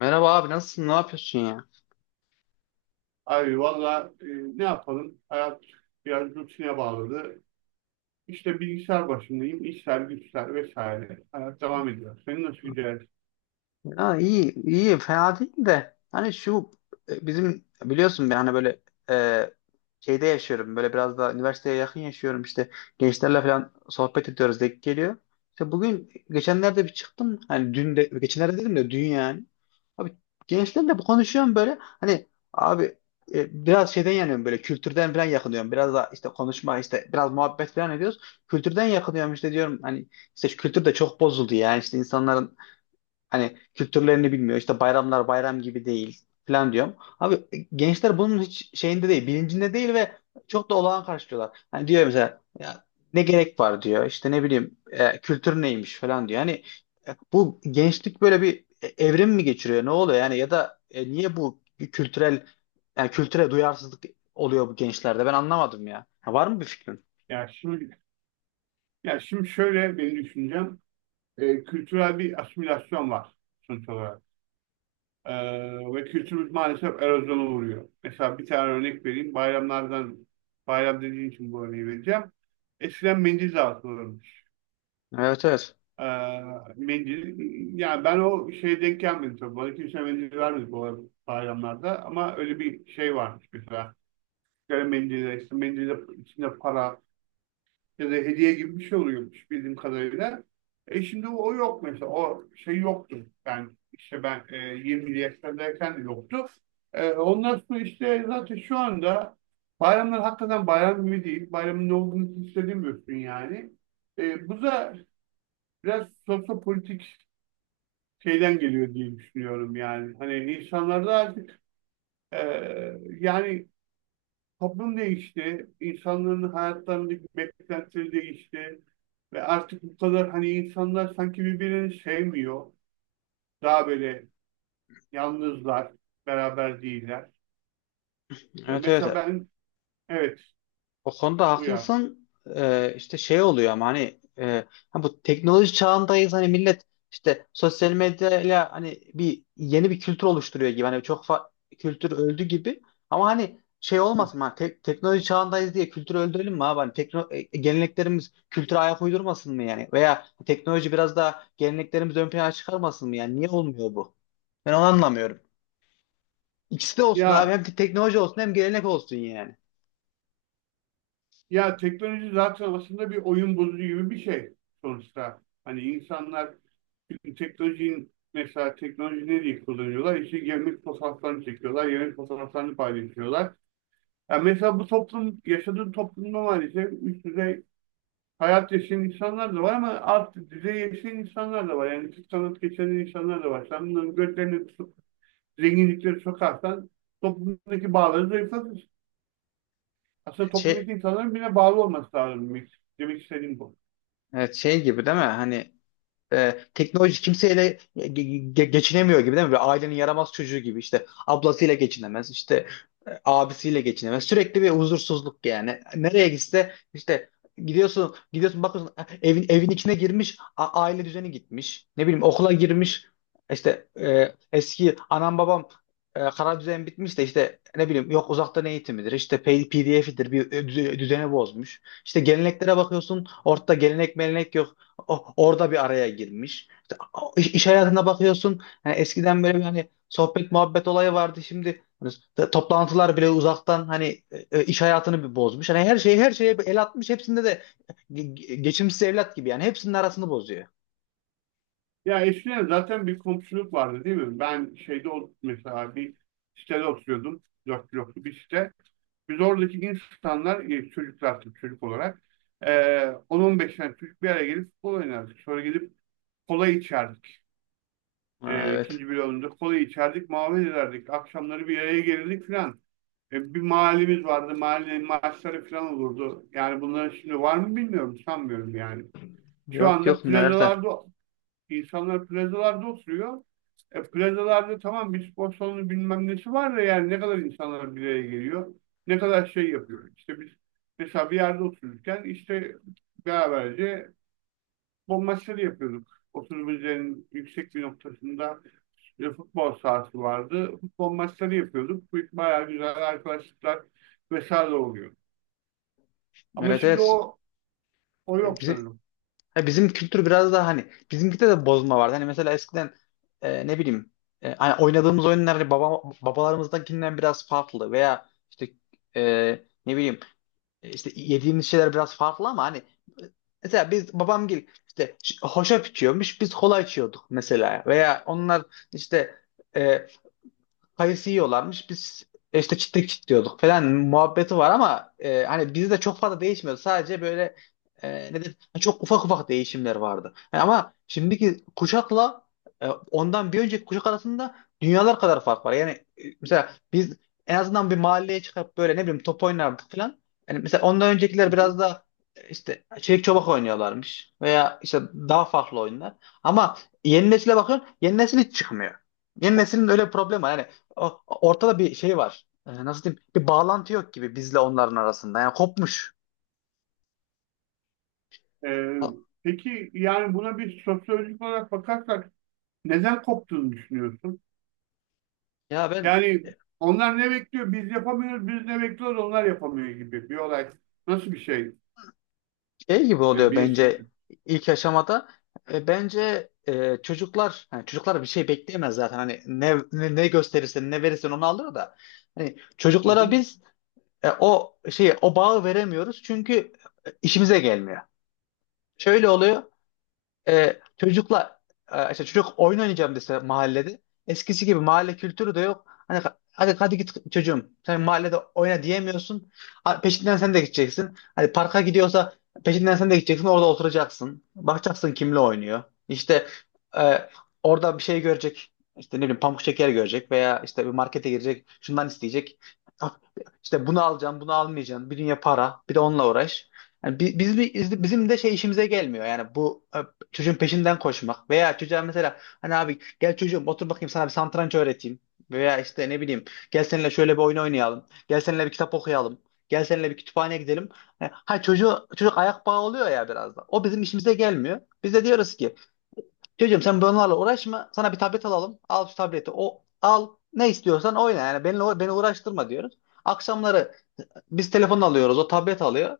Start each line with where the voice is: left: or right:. left: Merhaba abi, nasılsın? Ne yapıyorsun ya?
right: Abi valla ne yapalım? Hayat biraz rutine bağladı. İşte bilgisayar başındayım. İşler, güçler vesaire. Hayat devam ediyor. Senin nasıl gidiyor?
left: Ya, iyi iyi, fena değil de hani şu bizim biliyorsun, ben hani böyle e, şeyde yaşıyorum, böyle biraz da üniversiteye yakın yaşıyorum işte, gençlerle falan sohbet ediyoruz, denk geliyor. İşte bugün geçenlerde bir çıktım, hani dün de, geçenlerde dedim de dün yani. Abi, gençlerle bu konuşuyorum böyle hani, abi, biraz şeyden yanıyorum böyle, kültürden falan yakınıyorum. Biraz da işte konuşma, işte biraz muhabbet falan ediyoruz. Kültürden yakınıyorum işte diyorum, hani işte şu kültür de çok bozuldu yani, işte insanların hani kültürlerini bilmiyor. İşte bayramlar bayram gibi değil falan diyorum. Abi, gençler bunun hiç şeyinde değil, bilincinde değil ve çok da olağan karşılıyorlar. Hani diyor mesela, ya ne gerek var diyor. İşte ne bileyim, kültür neymiş falan diyor. Hani bu gençlik böyle bir evrim mi geçiriyor? Ne oluyor yani? Ya da niye bu bir kültürel, yani kültüre duyarsızlık oluyor bu gençlerde? Ben anlamadım ya. Ha, var mı bir fikrin?
right: Ya şimdi, ya şimdi, şöyle benim düşüncem. Kültürel bir asimilasyon var sonuç olarak. E, Ve kültürümüz maalesef erozyona uğruyor. Mesela bir tane örnek vereyim. Bayramlardan, bayram dediğin için bu örneği vereceğim. Eskiden mendil dağıtılırmış.
left: Evet, evet.
right: Ee, mendil, yani ben o şeye denk gelmedim tabii. Bana kimse mendil vermedi bu bayramlarda. Ama öyle bir şey varmış mesela. Böyle mendille, işte mendille içinde para ya da hediye gibi bir şey oluyormuş bildiğim kadarıyla. E şimdi o yok mesela. O şey yoktu. Ben 20'li yaşlardayken de yoktu. E, ondan sonra işte zaten şu anda bayramlar hakikaten bayram gibi değil. Bayramın ne olduğunu hiç hissedemiyorsun yani. Bu da biraz sosyopolitik şeyden geliyor diye düşünüyorum yani. Hani insanlarda artık e, yani toplum değişti, insanların hayatlarındaki beklentileri değişti ve artık bu kadar hani insanlar sanki birbirini sevmiyor. Daha böyle yalnızlar, beraber değiller. E,
left: Evet,
right: mesela
left: evet.
right: ben evet
left: O konuda
right: uyar.
left: haklısın. İşte şey oluyor ama hani ha bu teknoloji çağındayız, hani millet işte sosyal medyayla hani bir yeni bir kültür oluşturuyor gibi, hani kültür öldü gibi. Ama hani şey olmasın, hani teknoloji çağındayız diye kültürü öldürelim mi abi? Hani geleneklerimiz kültüre ayak uydurmasın mı yani? Veya teknoloji biraz daha geleneklerimizi ön plana çıkarmasın mı yani? Niye olmuyor bu? Ben onu anlamıyorum. İkisi de olsun abi,
right: Ya
left: hem teknoloji olsun hem gelenek olsun yani.
right: ya teknoloji zaten aslında bir oyun bozucu gibi bir şey sonuçta. Hani insanlar şimdi teknolojinin mesela teknoloji ne diye kullanıyorlar? İşte yemek fotoğraflarını çekiyorlar, yemek fotoğraflarını paylaşıyorlar. Yani mesela bu toplum, yaşadığın toplumda maalesef üst düzey hayat yaşayan insanlar da var ama alt düzey yaşayan insanlar da var. Yani küçük sanat geçinen insanlar da var. Sen bunların gözlerini tutup zenginlikleri sokarsan toplumdaki bağları zayıflatır. Aslında
left: Şey,
right: toplumdaki insanların bile bağlı olması lazım demek, demek istediğim bu.
left: evet, şey gibi değil mi? Hani teknoloji kimseyle geçinemiyor gibi değil mi? Böyle ailenin yaramaz çocuğu gibi, işte ablasıyla geçinemez, işte abisiyle geçinemez. Sürekli bir huzursuzluk yani. Nereye gitse işte gidiyorsun gidiyorsun, bakıyorsun evin evin içine girmiş, aile düzeni gitmiş. Ne bileyim, okula girmiş işte, eski anam babam kara düzen bitmiş de işte ne bileyim, yok uzaktan eğitimidir, işte PDF'idir, bir düzeni bozmuş. İşte geleneklere bakıyorsun, ortada gelenek melenek yok, orada bir araya girmiş. İşte, iş hayatına bakıyorsun. Hani eskiden böyle bir hani sohbet muhabbet olayı vardı. Şimdi hani toplantılar bile uzaktan, hani iş hayatını bir bozmuş. Hani her şeyi her şeye bir el atmış. Hepsinde de geçimsiz evlat gibi yani, hepsinin arasını bozuyor.
right: Ya eskiden zaten bir komşuluk vardı değil mi? Mesela bir sitede oturuyordum. Dört bloklu bir site. Biz oradaki insanlar, çocuklar tabii çocuk olarak e, 10-15 tane çocuk bir araya gelip futbol oynardık. Sonra gidip kola içerdik.
left: Ha, evet.
right: İkinci bloğunda kola içerdik, muhabbet ederdik. Akşamları bir araya gelirdik filan. Bir mahallemiz vardı, mahallenin maçları filan olurdu. Yani bunların şimdi var mı bilmiyorum, sanmıyorum yani. Şu
left: Yok
right: anda
left: yok, nerede?
right: plazalarda İnsanlar plazalarda oturuyor. E, plazalarda tamam bir spor salonu bilmem nesi var da yani ne kadar insanlar bir araya geliyor. Ne kadar şey yapıyor. İşte biz mesela bir yerde otururken işte beraberce futbol maçları yapıyorduk. Oturumuzun yüksek bir noktasında bir futbol sahası vardı. Futbol maçları yapıyorduk. Bu bayağı güzel arkadaşlıklar vesaire oluyor. Ama
left: Evet,
right: şimdi
left: evet.
right: o yok
left: Bizim
right: sanırım.
left: Ha, bizim kültür biraz daha hani, bizimkide de bozma vardı. Hani mesela eskiden ne bileyim, hani oynadığımız oyunlar hani babalarımızdakinden biraz farklı, veya işte e, ne bileyim, işte yediğimiz şeyler biraz farklı, ama hani mesela biz babam gibi işte hoşaf içiyormuş, biz kola içiyorduk mesela. Veya onlar işte e, kayısı yiyorlarmış. Biz işte çitlek çitliyorduk falan muhabbeti var, ama hani bizde çok fazla değişmiyordu. Sadece böyle e, ne de, çok ufak ufak değişimler vardı. Yani ama şimdiki kuşakla ondan bir önceki kuşak arasında dünyalar kadar fark var. Yani mesela biz en azından bir mahalleye çıkıp böyle, ne bileyim, top oynardık falan. Yani mesela ondan öncekiler biraz da işte çelik çobak oynuyorlarmış, veya işte daha farklı oyunlar. Ama yeni nesile bakıyorsun, yeni nesil hiç çıkmıyor. Yeni neslin öyle bir problemi var. Yani ortada bir şey var. Nasıl diyeyim? Bir bağlantı yok gibi bizle onların arasında. Yani kopmuş.
right: Ee,
left: Ha-
right: peki yani buna bir sosyolojik olarak bakarsak neden koptuğunu düşünüyorsun?
left: Ya, ben
right: Yani onlar ne bekliyor? Biz yapamıyoruz, biz ne bekliyoruz? Onlar yapamıyor gibi bir olay. Nasıl bir şey?
left: şey gibi
right: E,
left: oluyor
right: bilirsin ki.
left: bence ilk aşamada. Bence çocuklar, yani çocuklar bir şey bekleyemez zaten. Hani ne gösterirsen, ne verirsen onu alır da. Hani
right: Hı
left: çocuklara
right: hı.
left: biz o şeyi, o bağı veremiyoruz, çünkü işimize gelmiyor. Şöyle oluyor. Çocukla işte çocuk oyun oynayacağım dese, mahallede eskisi gibi mahalle kültürü de yok. Hani hadi hadi git çocuğum, sen mahallede oyna diyemiyorsun. Ha, peşinden sen de gideceksin. Hani parka gidiyorsa peşinden sen de gideceksin, orada oturacaksın. Bakacaksın kimle oynuyor. İşte e, orada bir şey görecek. İşte ne bileyim, pamuk şeker görecek, veya işte bir markete girecek şundan isteyecek. Ah, İşte bunu alacağım, bunu almayacağım, bir dünya para, bir de onunla uğraş. Yani bizim de şey işimize gelmiyor. Yani bu çocuğun peşinden koşmak veya çocuğa mesela, hani abi gel çocuğum, otur bakayım sana bir satranç öğreteyim, veya işte ne bileyim, gel seninle şöyle bir oyun oynayalım, gel seninle bir kitap okuyalım, gel seninle bir kütüphaneye gidelim. Ha ha, çocuk ayak bağı oluyor ya, biraz da o bizim işimize gelmiyor. Biz de diyoruz ki, çocuğum sen bunlarla uğraşma, sana bir tablet alalım, al şu tableti, o al ne istiyorsan oyna, yani beni uğraştırma diyoruz. Akşamları biz telefon alıyoruz, o tablet alıyor,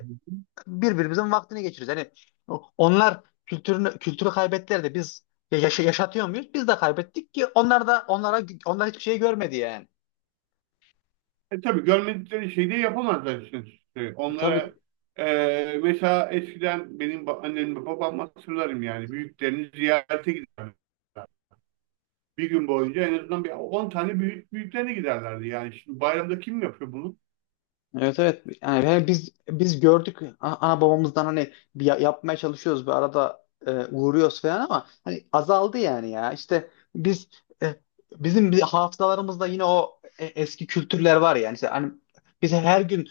right: Hı hı.
left: birbirimizin vaktini geçiriyoruz. Yani onlar kültürü kaybettiler de biz yaşatıyor muyuz? Biz de kaybettik ki, onlar da, onlar hiçbir şey görmedi yani.
right: E tabii görmedikleri şeyi de yapamazlar işte.
left: Tabii,
right: Onlara mesela eskiden benim annem ve babam hatırlarım yani büyüklerini ziyarete giderler. Bir gün boyunca en azından bir 10 tane büyük büyüklerine giderlerdi. Yani şimdi bayramda kim yapıyor bunu?
left: evet evet. Yani biz gördük ana babamızdan, hani bir yapmaya çalışıyoruz bir arada, uğruyoruz falan ama hani azaldı yani ya, işte biz e, bizim bir hafızalarımızda yine o, eski kültürler var yani, işte hani biz her gün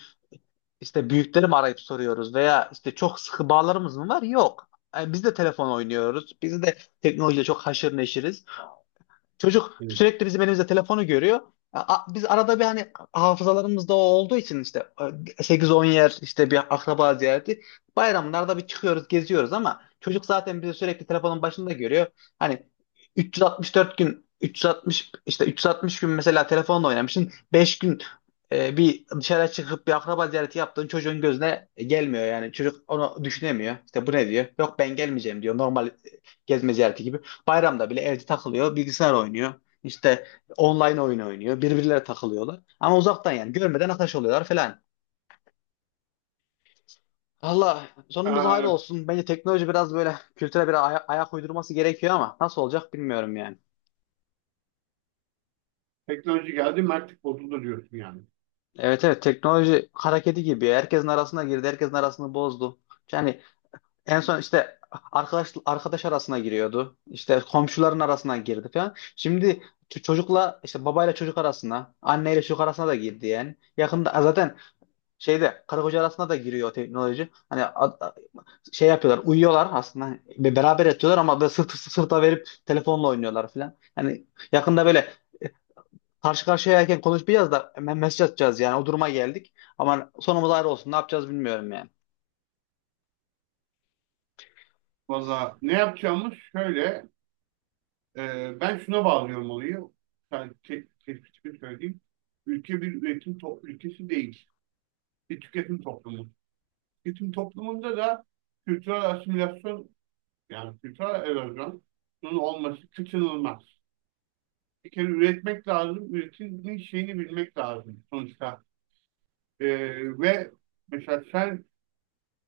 left: İşte büyükleri mi arayıp soruyoruz, veya işte çok sıkı bağlarımız mı var? Yok. Yani biz de telefon oynuyoruz. Biz de teknolojiyle çok haşır neşiriz. Çocuk
right: Evet.
left: sürekli bizim elimizde telefonu görüyor. Biz arada bir, hani hafızalarımızda o olduğu için işte, 8-10 yer işte bir akraba ziyareti. Bayramlarda bir çıkıyoruz, geziyoruz, ama çocuk zaten bizi sürekli telefonun başında görüyor. Hani 364 gün 360, işte 360 gün mesela telefonla oynamışsın. 5 gün bir dışarı çıkıp bir akraba ziyareti yaptığın çocuğun gözüne gelmiyor yani. Çocuk onu düşünemiyor. İşte bu ne diyor? Yok, ben gelmeyeceğim diyor. Normal gezme ziyareti gibi. Bayramda bile evde takılıyor, bilgisayar oynuyor. İşte online oyun oynuyor, birbirlere takılıyorlar. Ama uzaktan yani görmeden arkadaş oluyorlar falan. Allah sonumuz hayır
right: E,
left: olsun. Bence teknoloji biraz böyle kültüre bir ayak uydurması gerekiyor ama nasıl olacak bilmiyorum yani.
right: teknoloji geldi, mertlik bozuldu diyorsun yani.
left: Evet, evet, teknoloji hareketi gibi. Herkesin arasına girdi, herkesin arasını bozdu. Yani en son işte arkadaş arkadaş arasına giriyordu. İşte komşuların arasına girdi falan. Şimdi çocukla işte babayla çocuk arasına, anneyle çocuk arasına da girdi yani. Yakında zaten şeyde karı koca arasında da giriyor o teknoloji. Hani şey yapıyorlar, uyuyorlar aslında. Hani beraber yatıyorlar ama böyle sırt sırta verip telefonla oynuyorlar falan. Hani yakında böyle karşı karşıyayken konuşmayacağız da hemen mesaj atacağız, yani o duruma geldik. Ama sonumuz ayrı olsun, ne yapacağız bilmiyorum yani.
right: Valla ne yapacağımız şöyle, ben şuna bağlıyorum olayı, yani te tespitimi söyleyeyim. Ülke bir ülkesi değil, bir tüketim toplumu. Tüketim toplumunda da kültürel asimilasyon, yani kültürel erozyonun olması kaçınılmaz. Bir kere üretmek lazım, üretimin şeyini bilmek lazım sonuçta. E, ve mesela sen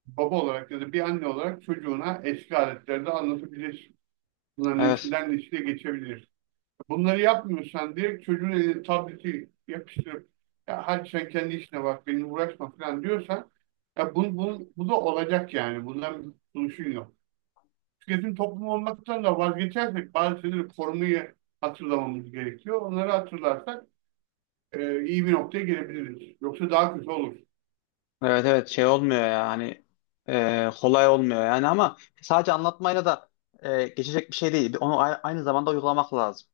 right: baba olarak ya da bir anne olarak çocuğuna eski aletleri de anlatabilirsin. Bunların
left: Evet,
right: içinden de geçebilir. Bunları yapmıyorsan direkt çocuğun eline tableti yapıştırıp ya hadi sen kendi işine bak benimle uğraşma falan diyorsan ya bu da olacak yani. Bundan bir kurtuluşun yok. Tüketim toplumu olmaktan da vazgeçersek bazı şeyleri korumayı hatırlamamız gerekiyor. Onları hatırlarsak iyi bir noktaya gelebiliriz. Yoksa daha kötü olur.
left: evet, evet, şey olmuyor ya hani, kolay olmuyor yani ama sadece anlatmayla da geçecek bir şey değil. Onu aynı zamanda uygulamak lazım.